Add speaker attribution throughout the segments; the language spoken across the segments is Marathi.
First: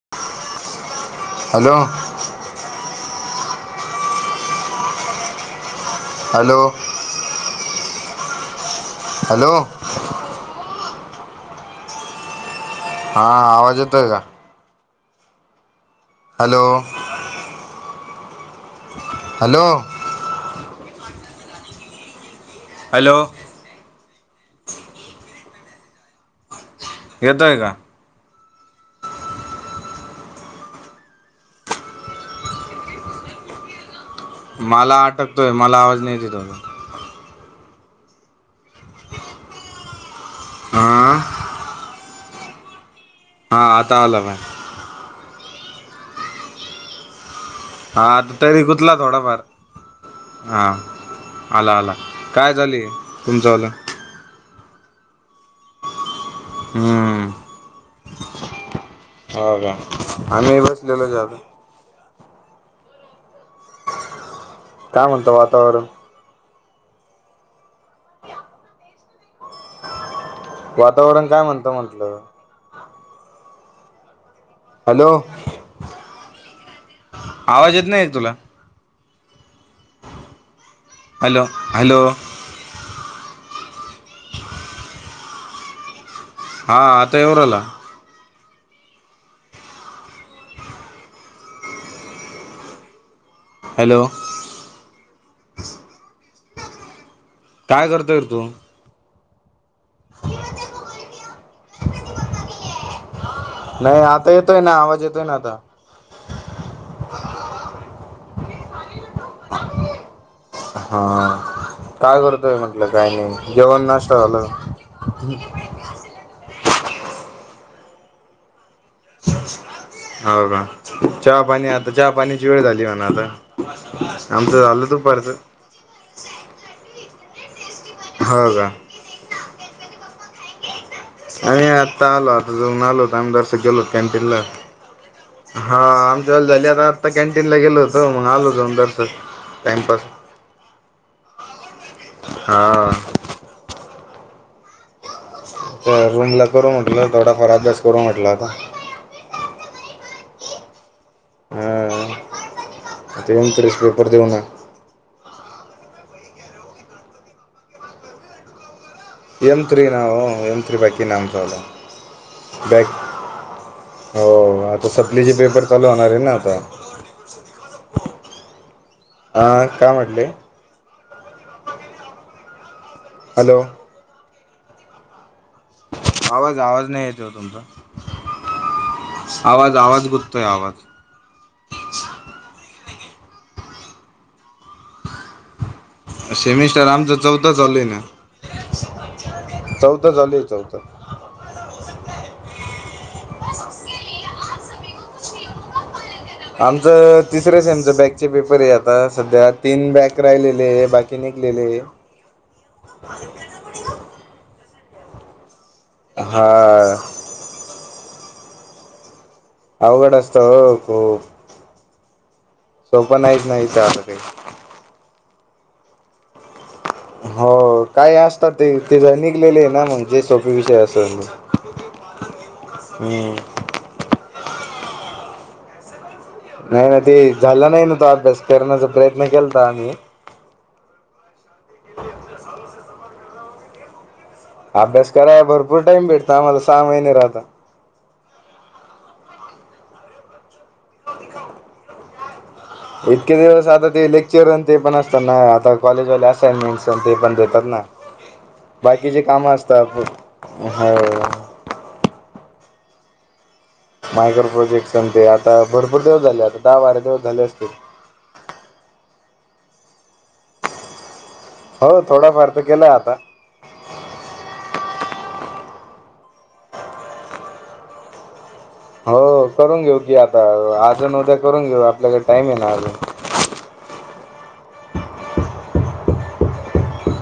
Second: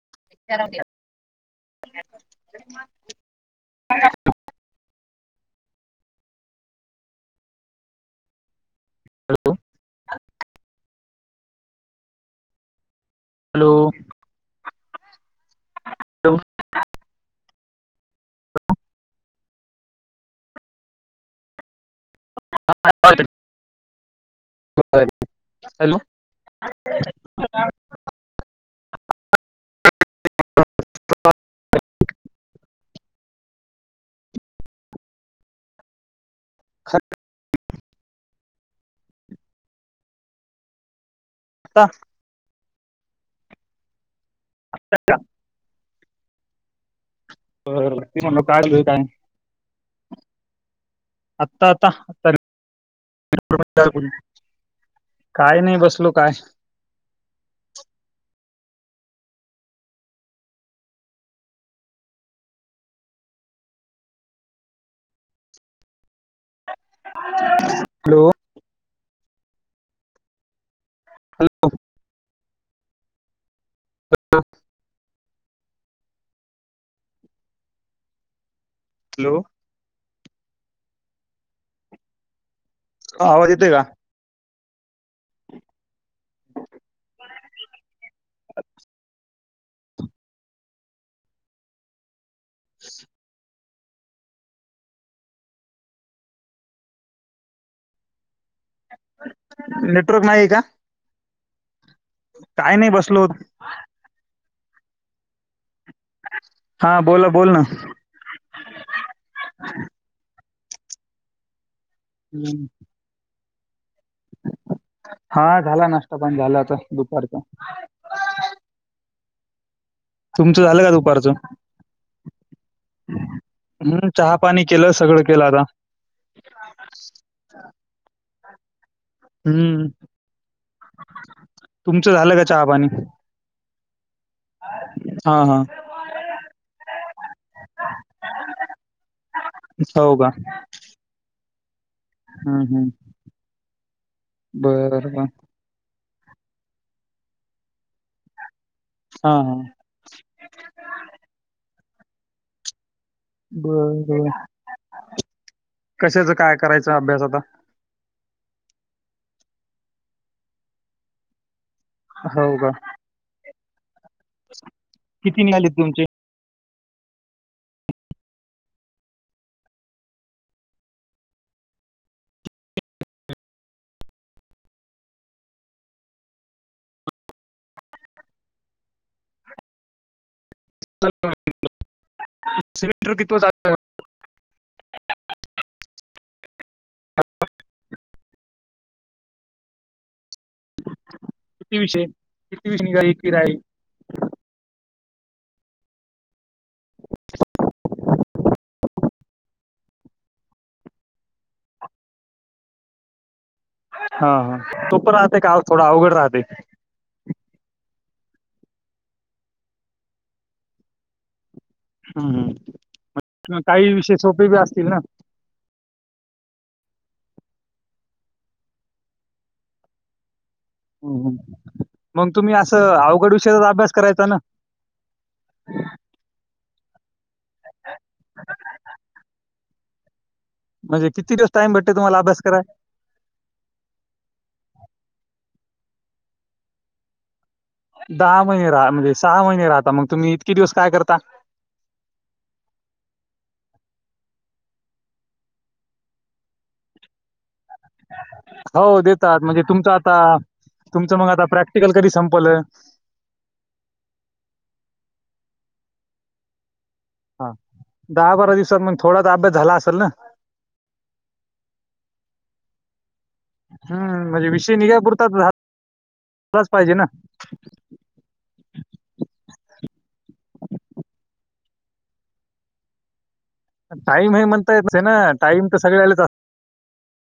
Speaker 1: [unintelligible]
Speaker 2: हॅलो
Speaker 1: [unintelligible] ह
Speaker 2: हॅलो हॅलो हा
Speaker 1: हॅलो
Speaker 2: आवाज येतोय का? हॅलो हॅलो
Speaker 1: ह
Speaker 2: हॅलो
Speaker 1: हॅलो
Speaker 2: येतोय का?
Speaker 1: [unintelligible]
Speaker 2: मला अटकतोय मला आवाज नाही येत तुझं [unintelligible] [inaudible] आ
Speaker 1: आता..
Speaker 2: हा आता आला बघ.
Speaker 1: [unintelligible]
Speaker 2: हा
Speaker 1: ते
Speaker 2: आता
Speaker 1: म्हणलं काय
Speaker 2: तरी
Speaker 1: चालू आहे
Speaker 2: कुतला
Speaker 1: काय
Speaker 2: थोडाफार हा
Speaker 1: आत्ता
Speaker 2: आला [inaudible]
Speaker 1: आता
Speaker 2: आला
Speaker 1: आता
Speaker 2: काय झाली चालू
Speaker 1: काय नाही बसलो काय?
Speaker 2: हम्म [inaudible] हो का आम्ही बसलेलोच आहे अजून. काय? म्हणत वातावरण.
Speaker 1: [unintelligible] हॅलो!
Speaker 2: वातावरण काय म्हणत म्हंटलं?
Speaker 1: [unintelligible]
Speaker 2: हॅलो [unintelligible] आवाज येत नाही तुला?
Speaker 1: हॅलो! !
Speaker 2: [inaudible] हॅलो! [unintelligible] हॅलो!
Speaker 1: आवाज येतोय का? [unintelligible]
Speaker 2: हा आता येऊन राहिला..
Speaker 1: अ [unintelligible]
Speaker 2: हॅलो! [inaudible] काय? करतोय रे तु.
Speaker 1: [unintelligible] नेटवर्क नाही का? काय नाही बसलो होतो.
Speaker 2: नाही [inaudible] आता येतोय ना आवाज येतोय ना आता
Speaker 1: हा बोला, बोल ना.
Speaker 2: हा.. काय करतोय?
Speaker 1: हम्म.
Speaker 2: म्हटलं काय नाही? जेवणास
Speaker 1: हा झाला नाष्टा पाणी झाला आता दुपारचा [unintelligible]
Speaker 2: [unintelligible] हो का
Speaker 1: तुमचं झालं दुपारचं
Speaker 2: चहा पाणी [unintelligible] आता चहा पाण्याची वेळ झाली [unintelligible] म्ह ना
Speaker 1: हम्म चहा
Speaker 2: आता आमचं
Speaker 1: पाणी
Speaker 2: झालं
Speaker 1: केलं सगळं
Speaker 2: दुपारच
Speaker 1: अ
Speaker 2: ह का?
Speaker 1: हम्म..
Speaker 2: [unintelligible] आम्ही आत्ता
Speaker 1: तुमचं
Speaker 2: आलो
Speaker 1: झालं का
Speaker 2: आता
Speaker 1: चहा
Speaker 2: जाऊन
Speaker 1: पाणी
Speaker 2: आलोत [unintelligible] आमदारस गेलोत कॅन्टीनला [unintelligible] हा आमच्या वेळे झाली आता आता कॅन्टीनला गेलो होतं मग आलो [unintelligible] जाऊनंदरस टाइमपास
Speaker 1: हा हो का
Speaker 2: [inaudible]
Speaker 1: हम्म हम्म
Speaker 2: हा.. [inaudible]
Speaker 1: बर बर..
Speaker 2: तर रूम ला करू म्हटलं ते थोडा फार अभ्यास करू, म्हटला आता.
Speaker 1: हा हा!
Speaker 2: हं! उनतरीस पेपर देऊ ना.
Speaker 1: कशाच काय, करायचं अभ्यास आता.
Speaker 2: एम थ्री, नाव एम थ्री, बाकी ना आमचा वाला.
Speaker 1: हो का!
Speaker 2: बॅक हो आता सप्लीचे
Speaker 1: किती
Speaker 2: पेपर
Speaker 1: निघाले
Speaker 2: चालू
Speaker 1: तुमचे
Speaker 2: होणार हे ना आता. [inaudible] हा काय म्हटले? हॅलो! आवाज, आवाज, नाही येत हो तुमचा. आवाज, आवाज, गुत आवाज.
Speaker 1: [unintelligible]
Speaker 2: सेमिस्टर आमचं चौथं, चालूय ना चौथं, चालू आहे चालूय चौथं.
Speaker 1: किती विषय, किती विषय, निघाले. [unintelligible]
Speaker 2: आमचं तिसरं सेमचं बॅकचे पेपर आहे. आता सध्या. तीन बॅक राहिलेले बाकी निघलेले.
Speaker 1: हा हा! [unintelligible] थोड अवघड राहतय.
Speaker 2: हा अवघड असत हो खूप.
Speaker 1: हूं हूं!
Speaker 2: सोपं नाहीच ना इथ आता काही.
Speaker 1: असतील ना
Speaker 2: हो काही असतात ते ते निघलेले, ना मग जे सो
Speaker 1: मग तुम्ही असं अवघड
Speaker 2: हम्म
Speaker 1: विषयचाच अभ्यास करायचा ना. [inaudible]
Speaker 2: हं ते झाला नाही, ना तो अभ्यास करण्याचा प्रयत्न केलता आम्ही.
Speaker 1: म्हणजे किती डे टाईम भेटतो तुम्हाला अभ्यास कराया
Speaker 2: अभ्यास कराय भरपूर टाइम भेटतो आम्हाला सहा महिने राहता.
Speaker 1: दहा महिने, राहा म्हणजे सहा महिने, राहता मग तुम्ही इतके दिवस. काय करता?
Speaker 2: इतके दिवस आता ते लेक्चर न ते पण असता ना. आता कॉलेजवाले असाइनमेंटस न ते पण दे
Speaker 1: हो देतात म्हणजे
Speaker 2: असतात
Speaker 1: तुमचं,
Speaker 2: हो
Speaker 1: आता तुमच, मग आता प्रॅक्टिकल कधी संपल.
Speaker 2: मायक्रो प्रोजेक्ट ते आता भरपूर दिवस झाले आता दहा बारा दिवस झाले
Speaker 1: हा
Speaker 2: असतील
Speaker 1: दहा बारा दिवसात मग थोडा अभ्यास झाला अस ल ना
Speaker 2: हो थोडाफार तर केला आता
Speaker 1: हम्म म्हणजे विषय निघापुरता झा झालाच पाहिजे ना
Speaker 2: हो करून घेऊ की आता अजून उद्या करून घेऊ आपल्याकडे टाईम आहे ना अजून
Speaker 1: टाईम हे म्हणता येत आहे ना टाईम तर सगळ्यालाच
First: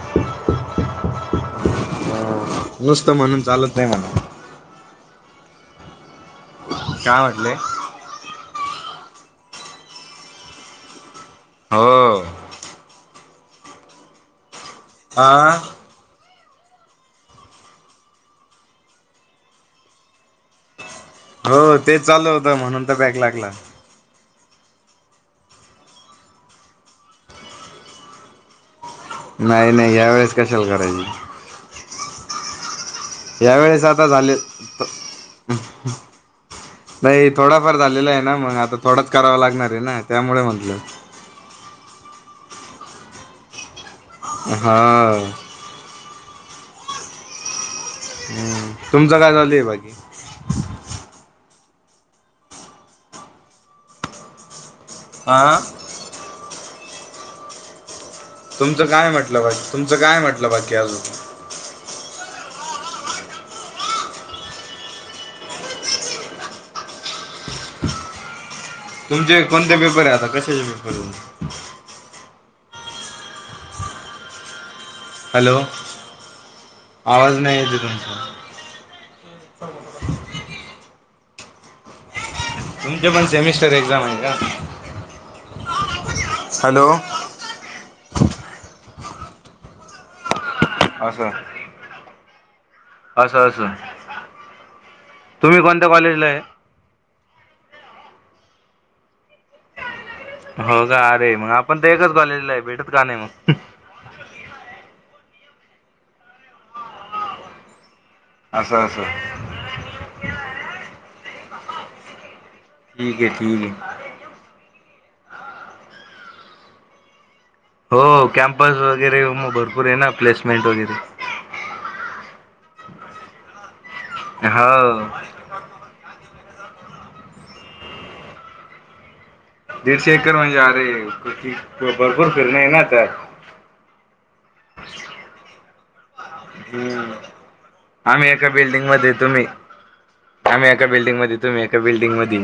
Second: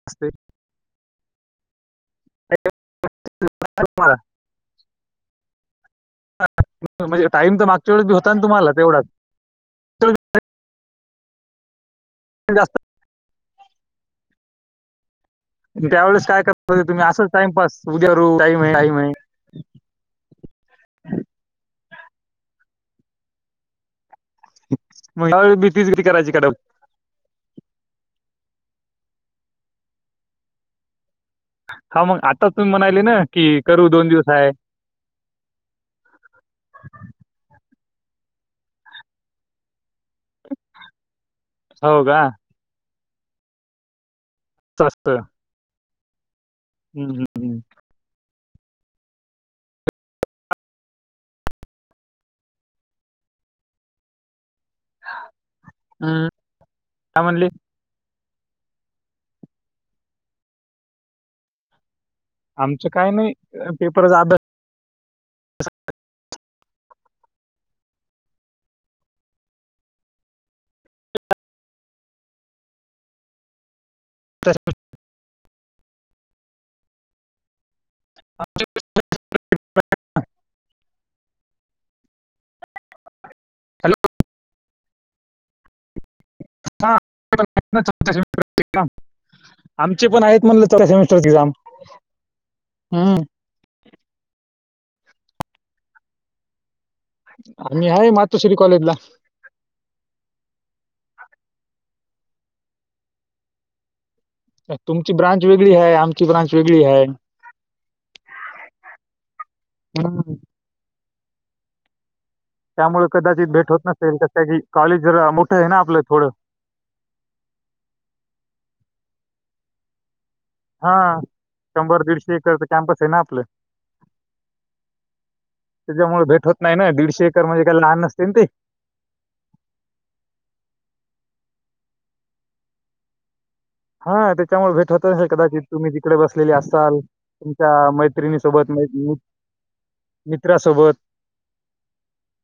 Speaker 1: असते
Speaker 2: नुसतं म्हणून चालत नाही
Speaker 1: तुम्हाला
Speaker 2: म्हणून काय
Speaker 1: म्हणजे
Speaker 2: म्हटले
Speaker 1: टाइम तर मागच्या वेळेस बी होता ना तुम्हाला तेवढाच त्यावेळेस
Speaker 2: हो
Speaker 1: जास्त
Speaker 2: आ
Speaker 1: त्यावेळेस काय तर तुम्ही असंच टाइमपास उद्या रू काही मि म्ह
Speaker 2: हो ते चालू होतं म्हणून तर बॅक लागला
Speaker 1: मग बी तीसगरी करायची कडप
Speaker 2: नाही नाही या्या वेळेस कशाला करायचे
Speaker 1: हा मग आताच तुम्ही म्हणा
Speaker 2: या वेळेस आता झाले नाही थोडा झालेला आहे ना मग आता थोडाच करावा लागणार आहे ना त्यामुळे म्हंटलं
Speaker 1: हो का
Speaker 2: हा
Speaker 1: असं असतं हम्म हम् हम्
Speaker 2: [inaudible] तुमचं काय चालू ते बाकी हा
Speaker 1: हम्म, काय म्हणली
Speaker 2: तुमचं काय म्हटलं बाकी तुमचं काय म्हटलं बाकी अजून
Speaker 1: आमचं काय नाही पेपर चा अभ्यास
Speaker 2: तुमचे कोणते पेपर आहे आता कशाचे पेपर तुमचे
Speaker 1: तस [unintelligible]
Speaker 2: हॅलो आवाज नाही येतेय तुमचा
Speaker 1: [unintelligible]
Speaker 2: तुमच्या पण सेमिस्टर
Speaker 1: हॅलो
Speaker 2: एक्झाम आहे का [inaudible]
Speaker 1: [unintelligible] आमचे पण आहेत म्हणल सेमस्टर
Speaker 2: असं
Speaker 1: एक्झाम हम
Speaker 2: असं असं तुम्ही कोणत्या कॉलेजला हाय
Speaker 1: आम्ही आहे मातोश्री कॉलेजला
Speaker 2: हो का अरे मग आपण तर एकच कॉलेजला आहे भेटत का नाही मग
Speaker 1: तुमची ब्रांच वेगळी हाय आमची ब्रांच वेगळी हाय
Speaker 2: अससं असं
Speaker 1: हं. त्यामुळे
Speaker 2: ठीक आहे
Speaker 1: कदाचित
Speaker 2: ठीक
Speaker 1: भेट होत
Speaker 2: आहे
Speaker 1: नसेल कस कॉलेज जरा मोठं आहे ना आपलं थोडं
Speaker 2: हो कॅम्पस वगैरे मग भरपूर आहे ना प्लेस
Speaker 1: हा शंभर दीडशे एकरच कॅम्पस आहे ना आपलं
Speaker 2: हो
Speaker 1: त्याच्यामुळे भेट होत नाही ना दीडशे एकर म्हणजे काय लहान नसतीना ते
Speaker 2: [unintelligible]
Speaker 1: हा त्याच्यामुळे भेट होतल कदाचित तुम्ही इकडे बसलेली असताल
Speaker 2: हम्म
Speaker 1: तुमच्या
Speaker 2: आम्ही
Speaker 1: मैत्रिणी
Speaker 2: एका
Speaker 1: सोबत
Speaker 2: बिल्डिंग मध्ये तुम्ही आम्ही एका
Speaker 1: मित्रसोबत
Speaker 2: बिल्डिंग मध्ये तुम्ही एका बिल्डिंग मध्ये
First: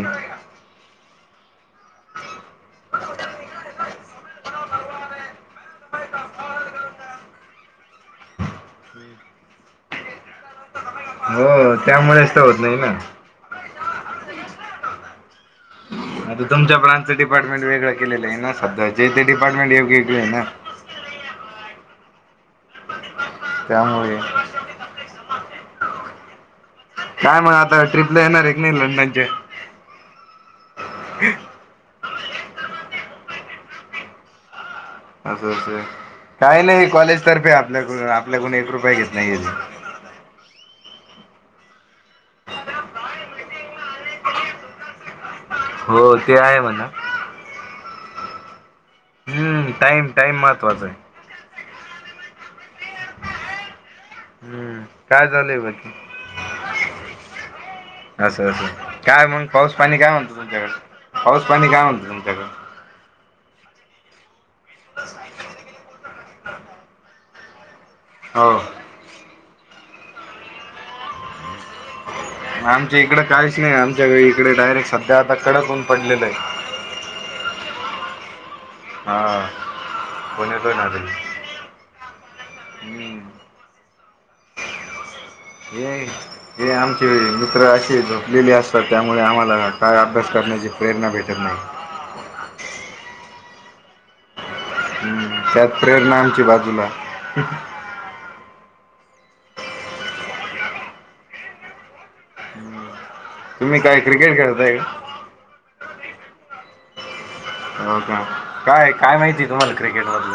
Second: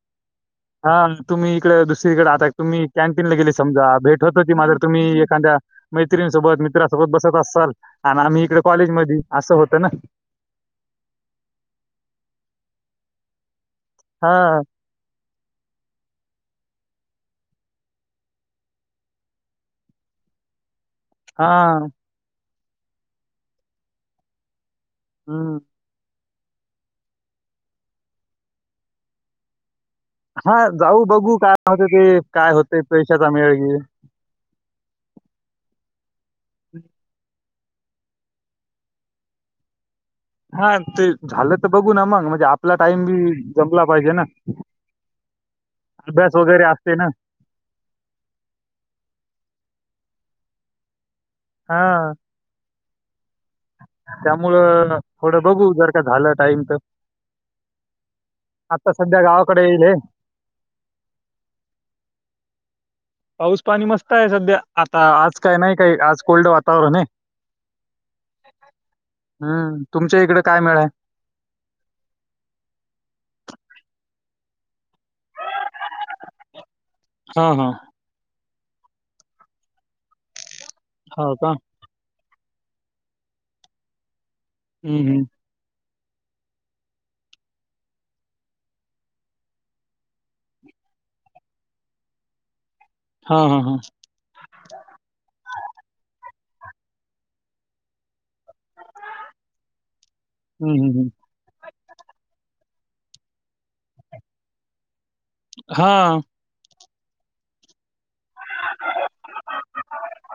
Speaker 1: हा तुम्ही इकडे दुसरीकडे आता तुम्ही कॅन्टीनला गेली समजा भेट होत हो ती माझी तुम्ही एखाद्या मैत्रीणीसोबत मित्रासोबत बसत असाल आणि आम्ही इकडे कॉलेज मदी असं होतं ना
Speaker 2: हो त्यामुळेच तर होत नाही ना
Speaker 1: हा
Speaker 2: आता तुमच्या ब्रांचं डिपार्टमेंट वेगळं केलेलं आहे ना सध्या जे ते डिपार्टमेंट वेगवेगळे आहे ना
Speaker 1: हा
Speaker 2: त्यामुळे
Speaker 1: हम्
Speaker 2: काय म्हणा आता ट्रिपला येणार एक नाही लंडनच्या
Speaker 1: हा जाऊ बघू कायते ते काय होते ते पैशाता मिळग [unintelligible]
Speaker 2: असं काही नाही कॉलेज तर्फे आ [unintelligible] आप आपल्याकडून एक रुपय घेत नाही.
Speaker 1: हा, ते झालं तर बघू ना मग म्हणजे, आपला टाईम बी जमला पाहिजे ना.
Speaker 2: हो, ते
Speaker 1: अभ्यास
Speaker 2: आहे
Speaker 1: वगैरे
Speaker 2: म्हणा,
Speaker 1: असते ना
Speaker 2: - हम्म टाईम टाईम महत्वाचा आहे.
Speaker 1: हा.
Speaker 2: हम्म.
Speaker 1: त्यामुळं
Speaker 2: काय
Speaker 1: थोडं
Speaker 2: झालंय
Speaker 1: बघू जर
Speaker 2: बाकी,
Speaker 1: का झालं टाइम तर
Speaker 2: असं असं
Speaker 1: आता सध्या
Speaker 2: काय मग
Speaker 1: गावाकडे
Speaker 2: पाऊस
Speaker 1: येईल हे
Speaker 2: पाणी काय म्हणत तुमच्याकडे, पाऊस पाणी काय म्हणत तुमच्याकड-
Speaker 1: पाऊस पाणी मस्त आहे सध्या- आता आज काय नाही काही आज. कोल्ड वातावरण हे.
Speaker 2: हो.
Speaker 1: हम्म. तुमच्या इकडे काय मिळ
Speaker 2: आमच्या इकडं काहीच नाही, आमच्या इकडे डायरेक्ट त्या आता कडक ऊन पडलेलं आहे.
Speaker 1: हा हा
Speaker 2: हा ब हो ना दिली
Speaker 1: हो का
Speaker 2: [unintelligible] हम्म.
Speaker 1: हम्म. हम्म.
Speaker 2: हे ज आमचे मित्र अशी झोपलेली असतात, त्यामुळे आम्हाला काय अभ्यास करण्याची प्रेरणा भेटत नाही.
Speaker 1: हा, हा, हा,
Speaker 2: हम्म त्यात प्रेरणा आमची बाजूला.
Speaker 1: हम्म. हम्म. हम्.
Speaker 2: तुम्ही काय क्रिकेट खेळताय का?
Speaker 1: हा.
Speaker 2: हो. काय काय माहितीय तुम्हाला क्रिकेट मधल?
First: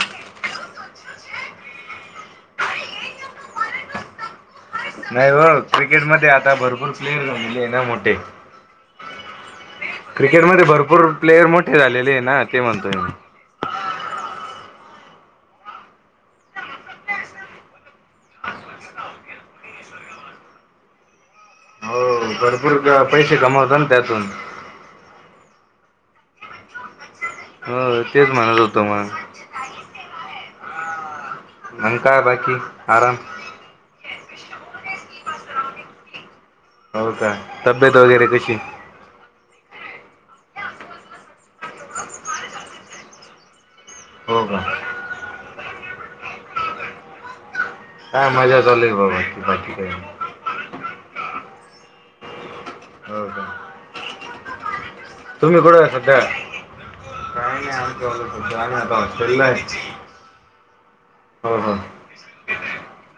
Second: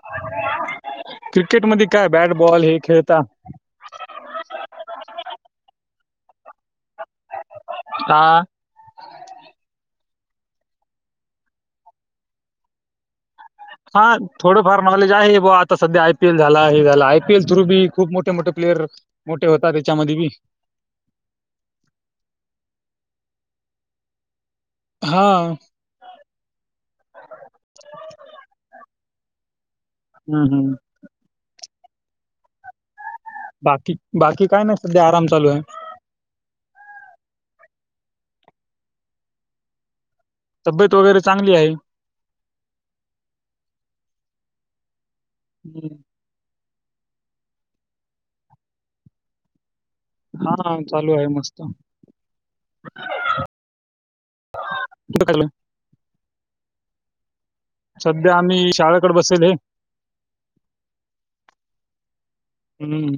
Speaker 1: क्रिकेट मध्ये काय बॅटबॉल हे खेळता-
Speaker 2: नाही हो, क्रिकेट मधे आता भरपूर प्लेयर झालेले आहे ना, मोठे.
Speaker 1: हा
Speaker 2: क्रिकेटमध्ये भरपूर प्लेयर मोठे झालेले आहे ना, ते म्हणतोय मी.
Speaker 1: फार मलेज आहे, बूवा आता सध्या आयपीएल झाला, हे झाला, आयपीएल थ्रू बी खूप मोठे मोठे प्लेयर मोठे होता, त्याच्यामध्ये बी.
Speaker 2: हो भरपूर पैसे कमावतात ना, त्यातून-
Speaker 1: हा.
Speaker 2: हो तेच म्हणत होत मग
Speaker 1: हम्. हम्म.
Speaker 2: मग काय बाकी आराम.
Speaker 1: बाकी बाकी काय नाही सध्या आराम चालू आहे.
Speaker 2: हो का? तब्येत वगैरे कशी?
Speaker 1: तब्येत वगैरे चांगली आहे.
Speaker 2: हो का?
Speaker 1: हम्म.
Speaker 2: काय मजा चालेल, बाबा बाकी काही नाही.
Speaker 1: हा चालू आहे मस्त
Speaker 2: हो का
Speaker 1: हा [unintelligible]
Speaker 2: तुम्ही कुठं सध्या
Speaker 1: सध्या आम्ही शाळेकडे बसेल हे
Speaker 2: हो हो [unintelligible]
Speaker 1: हम्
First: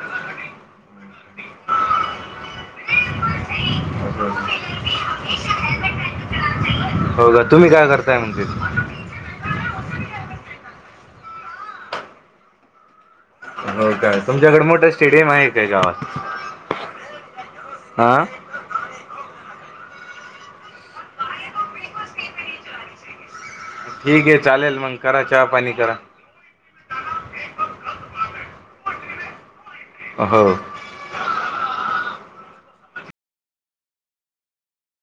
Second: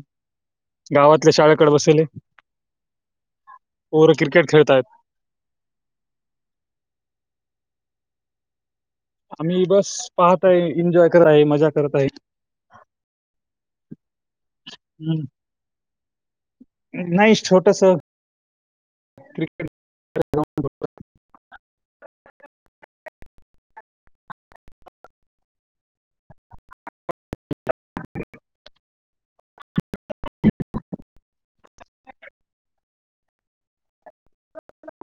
Speaker 1: गावातल्या शाळेकडे बसेलहे पोर
Speaker 2: असं
Speaker 1: क्रिकेट
Speaker 2: असं.
Speaker 1: खेळतय
Speaker 2: हो का तुम्ही काय करताय म्हणते
Speaker 1: आम्ही बस पाहत आहे एन्जॉय करत आहे मजा करत आहे
Speaker 2: हो काय तुमच्याकडे मोठं
Speaker 1: हम्म.
Speaker 2: स्टेडियम आहे काय गावात
Speaker 1: नाही छोटस
Speaker 2: हा
Speaker 1: क्रिकेट [inaudible]
Speaker 2: ठीक आहे चालेल मग करा चहा पाणी करा
Speaker 1: [inaudible]
Speaker 2: हो